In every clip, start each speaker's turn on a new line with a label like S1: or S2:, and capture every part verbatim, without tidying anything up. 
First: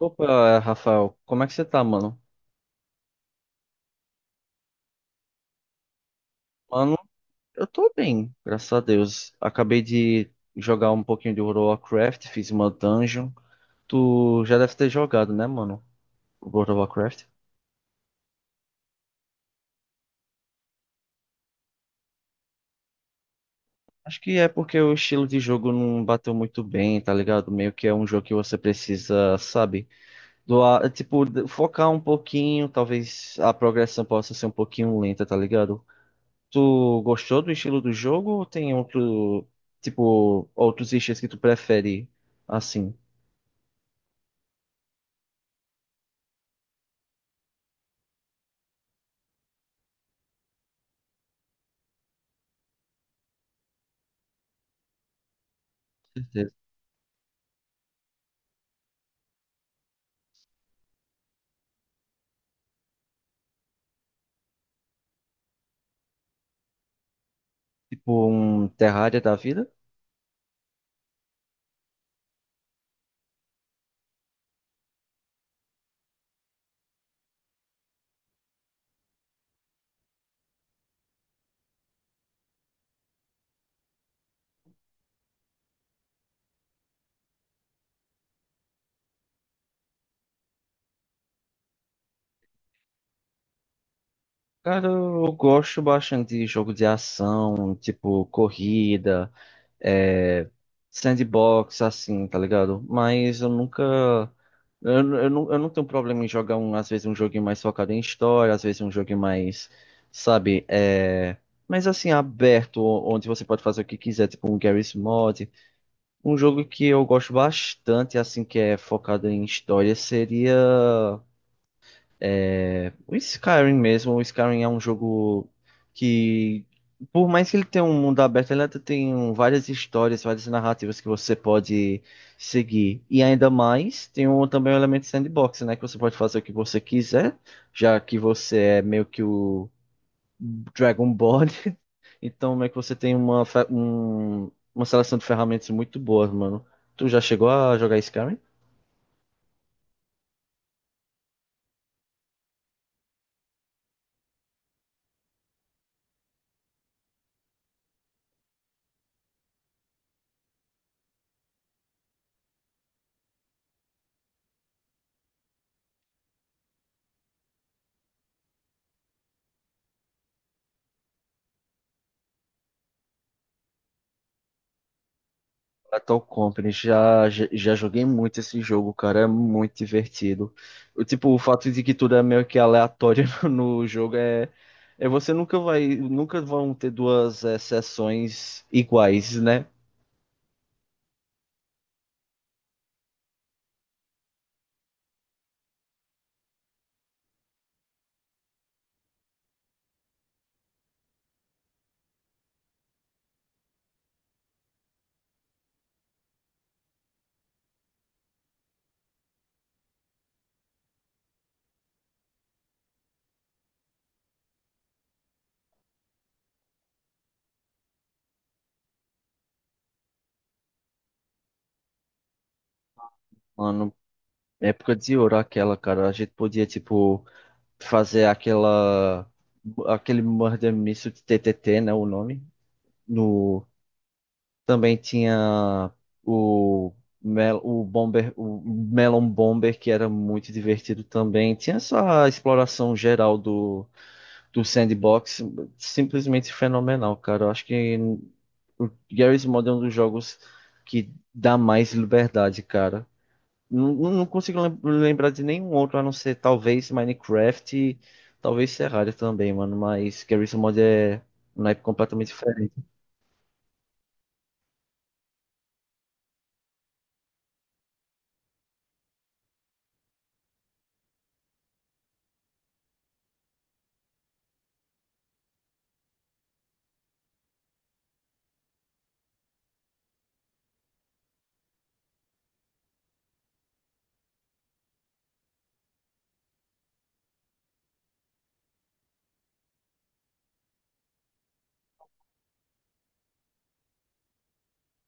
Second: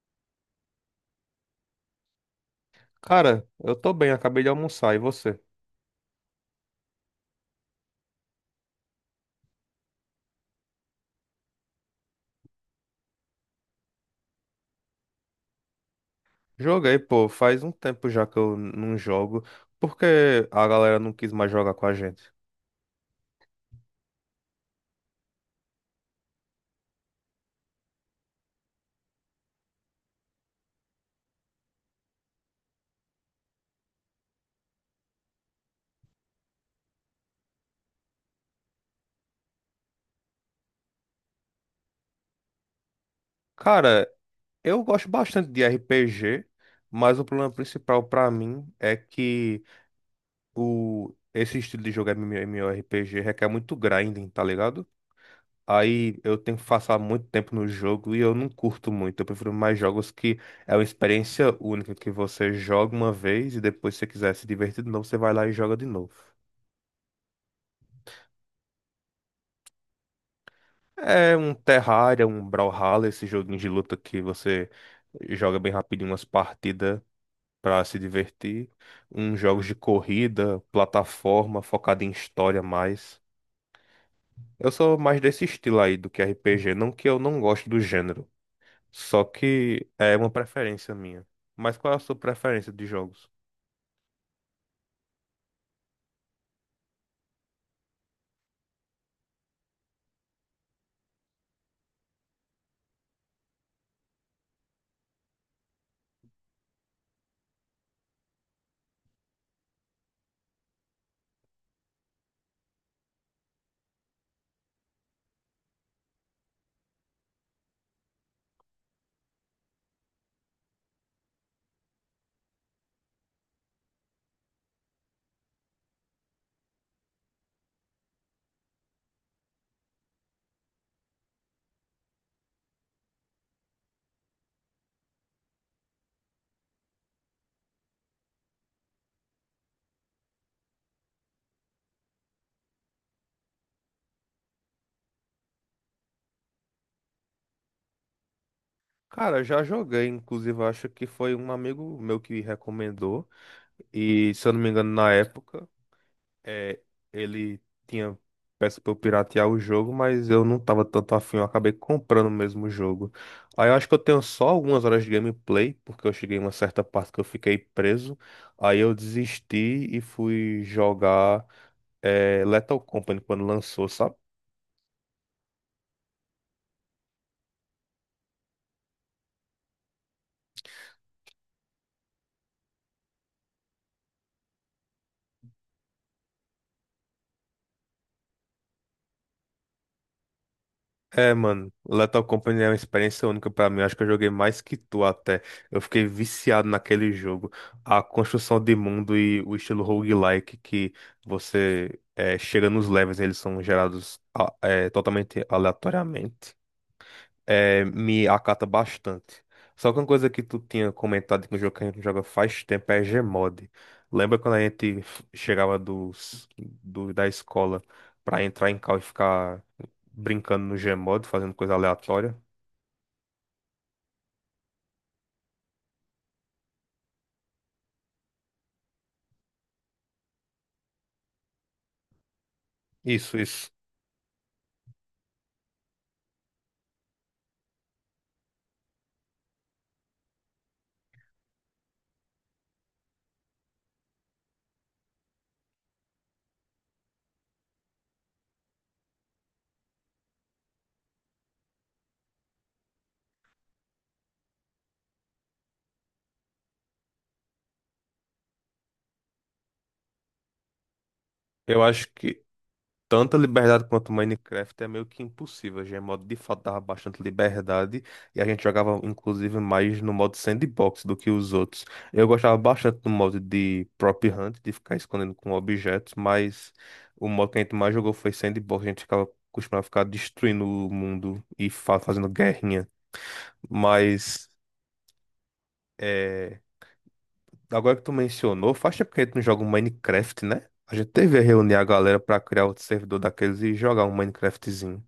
S1: Opa, Rafael, como é que você tá, mano?
S2: Cara, eu tô bem, acabei de almoçar, e você?
S1: Mano, eu tô bem, graças a Deus. Acabei de jogar um pouquinho de World of Warcraft, fiz uma dungeon. Tu já deve ter jogado, né, mano? World of
S2: Joguei,
S1: Warcraft.
S2: pô, faz um tempo já que eu não jogo, porque a galera não quis mais jogar com a gente.
S1: Acho que é porque o estilo de jogo não bateu muito bem, tá ligado? Meio que é um jogo que você precisa, sabe? Doar, tipo, de- focar um pouquinho, talvez a progressão possa ser um pouquinho lenta, tá ligado? Tu gostou do estilo do jogo ou tem outro, tipo, outros estilos que tu prefere? Assim,
S2: Cara, eu gosto bastante de R P G, mas o problema principal pra mim é que o esse estilo de jogo MMORPG requer muito grinding, tá ligado? Aí eu
S1: certeza.
S2: tenho que passar muito tempo no jogo e eu não curto muito. Eu prefiro mais jogos que é uma experiência única que você joga uma vez e depois, se você quiser se divertir de novo, você vai lá e joga de novo.
S1: Tipo um Terraria da vida?
S2: É um Terraria, um Brawlhalla, esse joguinho de luta que você joga bem rapidinho umas partidas pra se divertir. Uns jogos de corrida, plataforma, focado em história mais. Eu sou mais desse estilo aí do que R P G, não que eu não goste do gênero, só que é uma preferência minha. Mas qual é a sua preferência de jogos?
S1: Cara, eu gosto bastante de jogo de ação, tipo corrida, é, sandbox, assim, tá ligado? Mas eu nunca. Eu, eu, não, eu não tenho problema em jogar, um, às vezes, um joguinho mais focado em história, às vezes, um joguinho mais, sabe? É, mas assim, aberto, onde você pode fazer o que quiser, tipo um Garry's Mod. Um jogo que eu gosto bastante, assim, que é focado em história, seria. O Skyrim mesmo, o Skyrim é um jogo que, por mais que ele tenha um mundo aberto, ele até tem um- várias histórias, várias narrativas que você pode seguir. E ainda mais, tem um, também o elemento sandbox, né? Que você pode fazer o que você quiser, já que você é meio que o Dragonborn. Então, meio que você tem uma, fe- um- uma seleção de ferramentas muito boas, mano. Tu já chegou a jogar Skyrim?
S2: Cara, eu já joguei, inclusive acho que foi um amigo meu que recomendou, e se eu não me engano, na época. É, ele tinha peça pra eu piratear o jogo, mas eu não tava tanto afim, eu acabei comprando mesmo o jogo. Aí eu acho que eu tenho só algumas horas de gameplay, porque eu cheguei em uma certa parte que eu fiquei preso. Aí eu desisti e fui jogar é, Lethal Company quando lançou, sabe?
S1: Lethal Company, já, já, já joguei muito esse jogo, cara, é muito divertido. O, tipo, o fato de que tudo é meio que aleatório no jogo é, é você nunca vai, nunca vão ter duas eh, sessões iguais, né?
S2: É, mano, Lethal Company é uma experiência única pra mim. Acho que eu joguei mais que tu até. Eu fiquei viciado naquele jogo. A construção de mundo e o estilo roguelike que você é, chega nos levels, eles são gerados a- é, totalmente aleatoriamente. É, me acata bastante. Só que uma coisa que tu tinha comentado que no jogo que a gente joga faz tempo é Gmod. Lembra quando a gente f- chegava dos, do, da escola pra entrar em cal e ficar brincando no Gmod, fazendo coisa aleatória.
S1: Mano, época de ouro aquela, cara, a gente podia, tipo, fazer aquela, aquele Murder Mystery T T T, né, o nome.
S2: Isso, isso.
S1: Também tinha o, Mel, o Bomber, o Melon Bomber, que era muito divertido também. Tinha essa exploração geral do, do sandbox, simplesmente fenomenal, cara. Eu acho que o Garry's Mod é um dos jogos que dá mais liberdade, cara. Não, não não consigo lem- lembrar de nenhum outro, a não ser talvez Minecraft e talvez Terraria também, mano. Mas Garry's Mod é um naipe
S2: Eu acho
S1: completamente
S2: que
S1: diferente.
S2: tanta liberdade quanto o Minecraft é meio que impossível. O Gmod de fato dava bastante liberdade e a gente jogava inclusive mais no modo sandbox do que os outros. Eu gostava bastante do modo de prop hunt, de ficar escondendo com objetos, mas o modo que a gente mais jogou foi sandbox, a gente ficava costumava ficar destruindo o mundo e fa- fazendo guerrinha, mas é, agora que tu mencionou, faz tempo que a gente não joga um Minecraft, né? A gente teve a reunir a galera pra criar outro servidor daqueles e jogar um Minecraftzinho.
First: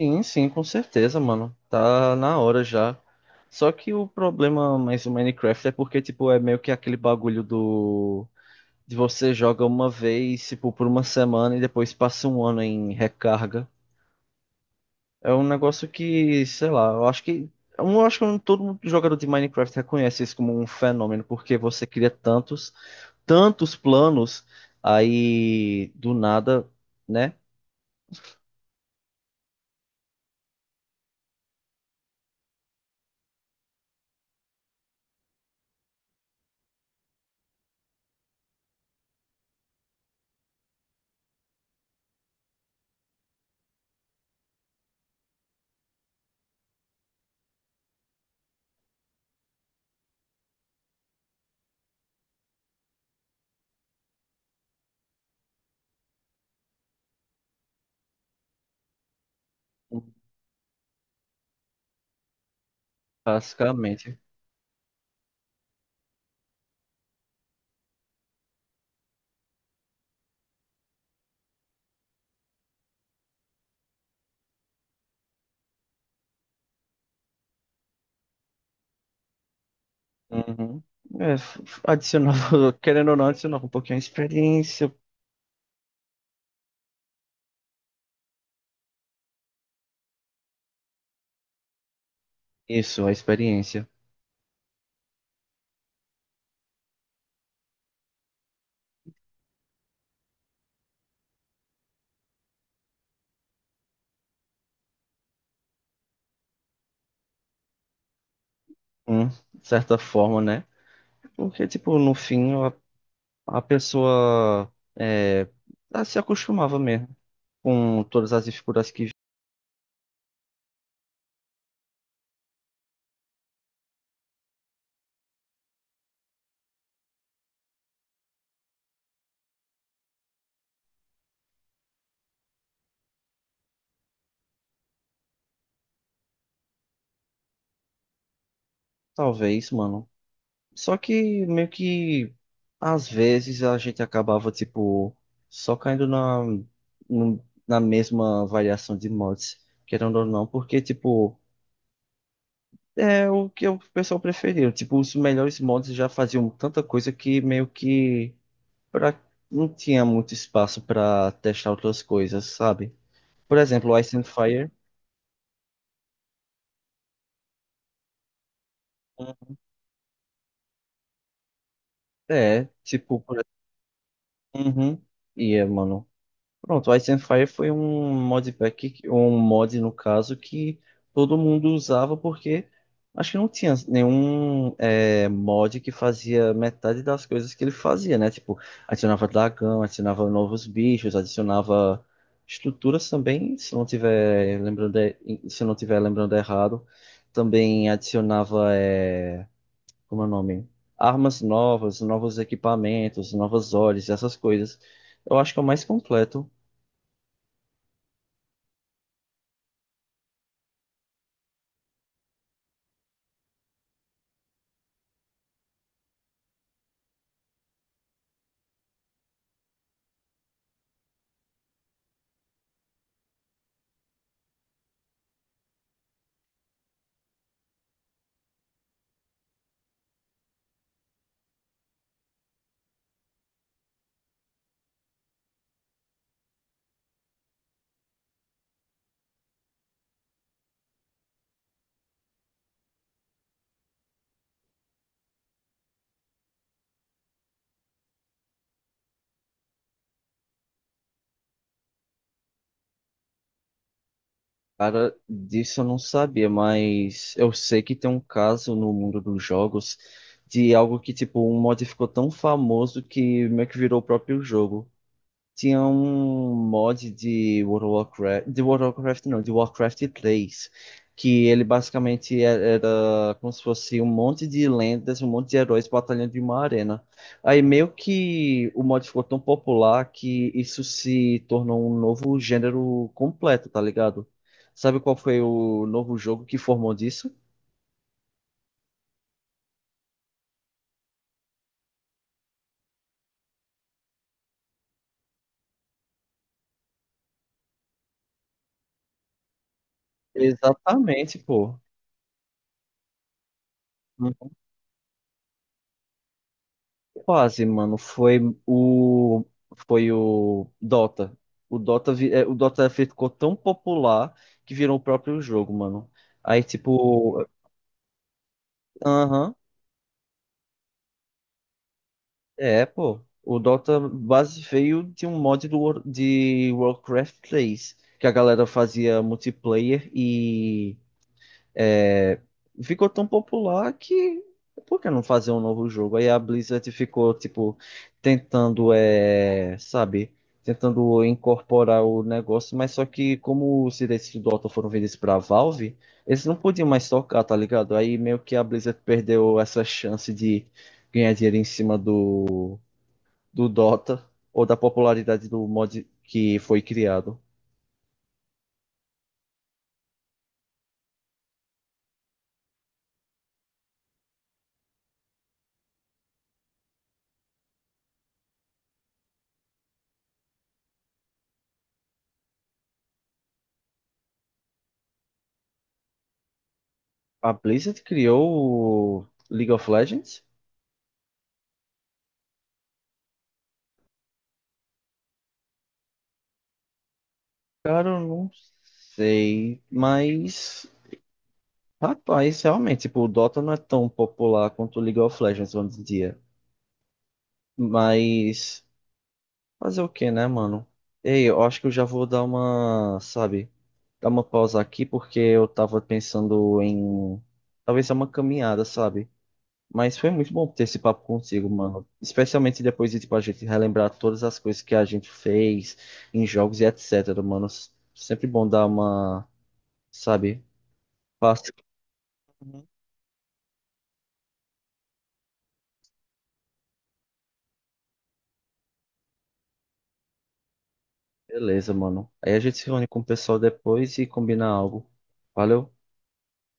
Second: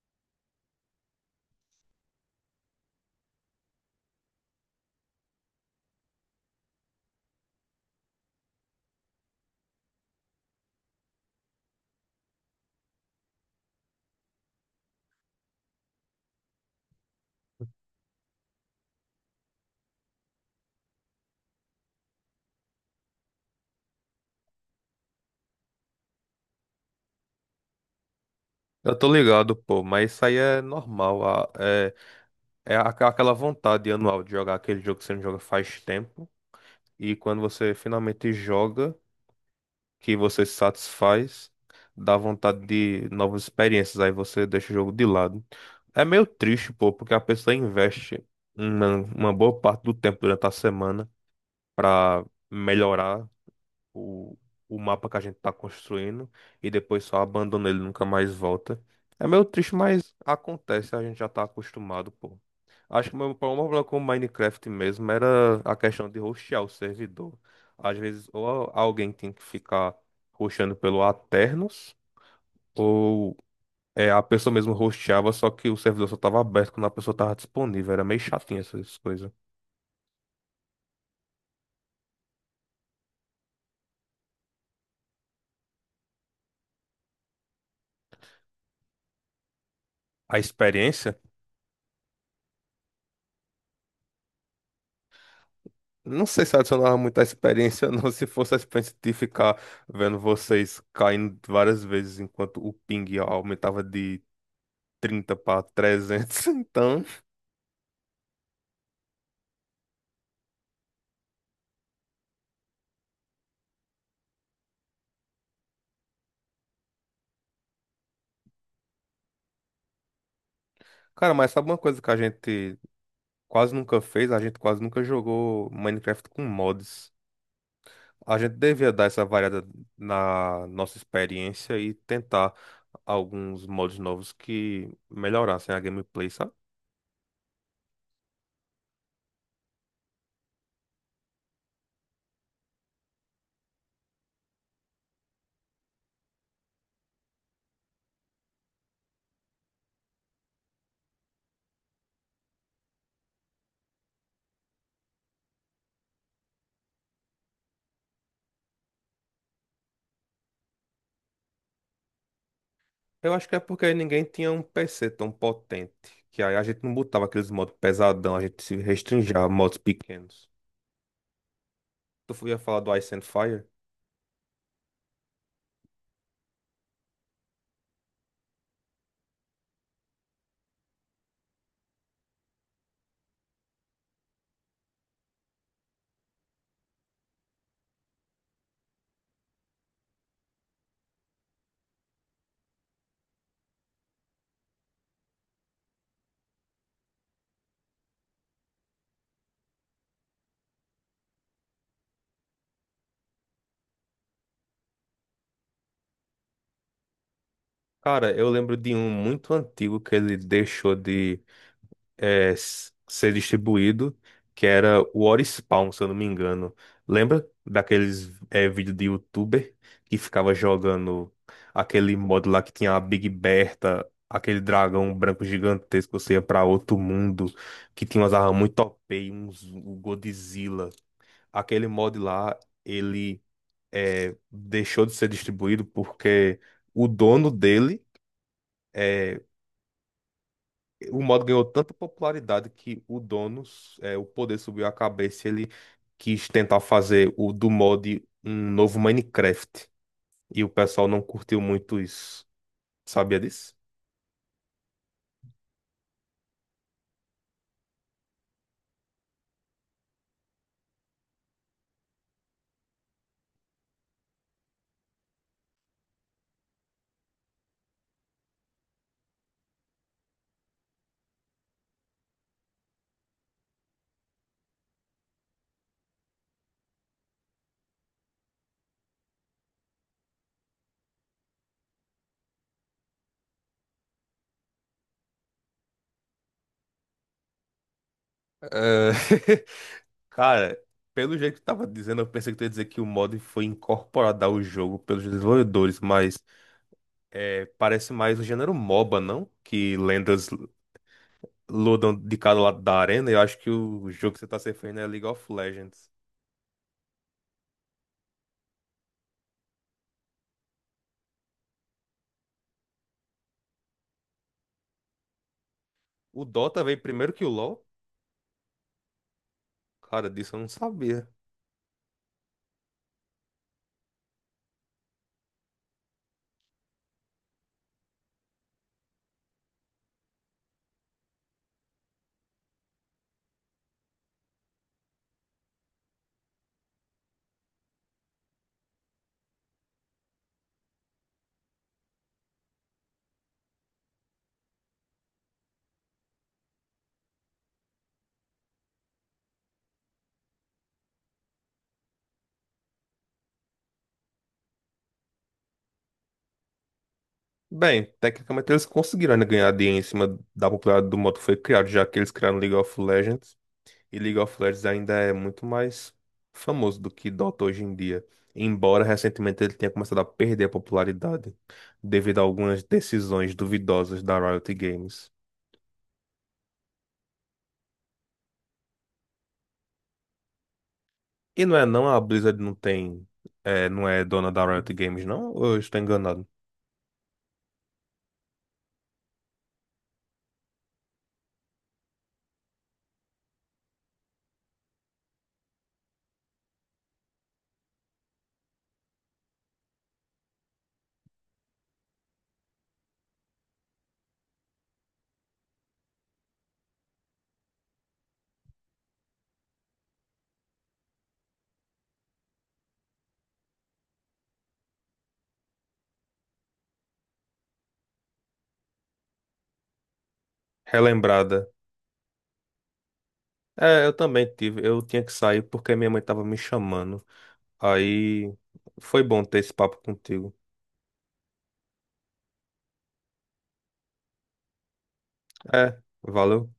S1: Sim, sim, com certeza, mano. Tá na hora já. Só que o problema mais do Minecraft é porque, tipo, é meio que aquele bagulho do... De você joga uma vez, tipo, por uma semana e depois passa um ano em recarga. É um negócio que, sei lá, eu acho que... Eu acho que todo jogador de Minecraft reconhece isso como um fenômeno, porque você cria tantos, tantos planos, aí do nada, né?
S2: Eu tô ligado, pô, mas isso aí é normal. a- É, é aqua- aquela vontade anual de jogar aquele jogo que você não joga faz tempo. E quando você finalmente joga, que você se satisfaz, dá vontade de novas experiências. Aí você deixa o jogo de lado. É meio triste, pô, porque a pessoa investe uma, uma boa parte do tempo durante a semana pra melhorar o, o mapa que a gente tá construindo e depois só abandona ele, nunca mais volta. É meio triste, mas acontece, a gente já tá acostumado, pô. Acho que o meu problema com o
S1: Basicamente.
S2: Minecraft mesmo era a questão de hostear o servidor. Às vezes, ou a- alguém tem que ficar hosteando pelo Aternos, ou é, a pessoa mesmo hosteava, só que o servidor só tava aberto quando a pessoa tava disponível. Era meio chatinho essas coisas.
S1: Uhum. É, f- f- adicionava, querendo ou não, adicionava um pouquinho a experiência.
S2: A experiência.
S1: Isso, a experiência.
S2: Não sei se adicionava muita experiência, não. Se fosse a experiência de ficar vendo vocês caindo várias vezes enquanto o ping aumentava de trinta para trezentos. Então,
S1: Hum, de certa forma, né? Porque, tipo, no fim, a, a pessoa é, ela se acostumava mesmo com todas as dificuldades que
S2: cara, mas sabe uma coisa que a gente quase nunca fez? A gente quase nunca jogou Minecraft com mods. A gente devia dar essa variada na nossa experiência e tentar alguns modos novos que melhorassem a gameplay, sabe?
S1: talvez, mano. Só que meio que às vezes a gente acabava, tipo, só caindo na, no- na mesma variação de mods, querendo ou não, porque, tipo. É o que o pessoal preferiu. Tipo, os melhores mods já faziam tanta coisa que meio que pra... não tinha muito espaço pra testar outras coisas, sabe?
S2: Eu acho que
S1: Por
S2: é
S1: exemplo,
S2: porque
S1: o Ice and
S2: ninguém tinha um
S1: Fire.
S2: P C tão potente, que aí a gente não botava aqueles modos pesadão, a gente se restringia a modos pequenos. Tu ia
S1: É,
S2: falar do Ice
S1: tipo,
S2: and
S1: por...
S2: Fire?
S1: Uhum. E é, mano, pronto, o Ice and Fire foi um modpack, que- um mod no caso, que todo mundo usava porque acho que não tinha nenhum é, mod que fazia metade das coisas que ele fazia, né? Tipo, adicionava dragão, adicionava novos bichos, adicionava estruturas também, se não tiver lembrando, e- se não tiver lembrando errado, também adicionava, é, como é o nome? Armas novas, novos equipamentos, novas olhos, essas coisas. Eu acho que é o mais completo.
S2: Cara, eu lembro de um muito antigo que ele deixou de é, s- ser distribuído, que era o Orispawn, se eu não me engano. Lembra daqueles é, vídeos de youtuber que ficava jogando aquele modo lá que tinha a Big Bertha, aquele dragão branco gigantesco, você ia pra outro mundo, que tinha umas armas muito O P, e uns o Godzilla. Aquele mod lá, ele é, deixou de ser distribuído porque o dono dele. é, o modo ganhou tanta popularidade que o dono, é, o poder subiu a cabeça, e ele quis tentar fazer o do mod um novo Minecraft. E o pessoal não curtiu muito isso. Sabia disso?
S1: Cara, disso eu não sabia, mas eu sei que tem um caso no mundo dos jogos de algo que, tipo, um mod ficou tão famoso que meio que virou o próprio jogo. Tinha um mod de World of Warcraft, de World of Warcraft não, de Warcraft três, que ele basicamente e- era como se fosse um monte de lendas, um monte de heróis batalhando em uma arena. Aí meio que o mod ficou tão popular que isso se tornou um novo gênero completo, tá ligado? Sabe qual foi o novo jogo que formou disso?
S2: É, Cara, pelo jeito que tu tava dizendo, eu pensei que tu ia dizer que o mod foi incorporado ao jogo pelos desenvolvedores, mas é, parece mais o gênero MOBA, não? Que lendas
S1: Exatamente, pô.
S2: lutam de cada lado da arena. Eu acho que o jogo que você tá se referindo é League of Legends.
S1: Quase, mano. Foi o foi o Dota. O Dota vi- é, o Dota ficou tão popular que virou o próprio jogo, mano.
S2: O
S1: Aí
S2: Dota veio primeiro que
S1: tipo,
S2: o LoL?
S1: aham,
S2: Cara, disso eu não sabia.
S1: é, pô. O Dota base veio de um mod do War- de Warcraft três, que a galera fazia multiplayer e é, ficou tão popular que por que não fazer um novo jogo? Aí a Blizzard ficou, tipo, tentando, é, sabe, tentando incorporar o negócio, mas só que como os direitos do Dota foram vendidos pra Valve, eles não podiam mais tocar, tá ligado? Aí meio que a Blizzard perdeu essa chance de ganhar dinheiro em cima do, do Dota ou da popularidade do mod que foi criado.
S2: Bem, tecnicamente eles conseguiram ainda ganhar dinheiro em cima da popularidade do modo que foi criado, já que eles criaram League of Legends. E League of Legends ainda é muito mais famoso do que Dota hoje em dia. Embora recentemente ele tenha começado a perder a popularidade devido a algumas decisões duvidosas da Riot Games.
S1: A Blizzard criou o League of Legends?
S2: E não é não, a Blizzard não tem, é, não é dona da Riot Games, não? Ou eu estou enganado?
S1: Cara, eu não sei, mas rapaz, realmente, tipo, o Dota não é tão popular quanto o League of Legends hoje em dia. Mas fazer o que, né, mano? Ei, eu acho que eu já vou dar uma, sabe, dar uma pausa aqui porque eu tava pensando em talvez dar uma caminhada, sabe? Mas foi muito bom ter esse papo contigo, mano. Especialmente depois de, tipo, a gente relembrar todas as coisas que a gente fez em jogos e etc, mano. Sempre bom dar uma, sabe?
S2: Relembrada.
S1: Uhum.
S2: É, eu também tive. Eu tinha que sair porque minha mãe estava me chamando. Aí foi bom ter esse papo contigo.
S1: Beleza, mano. Aí a gente se reúne com o pessoal depois e combina algo. Valeu.
S2: É, valeu.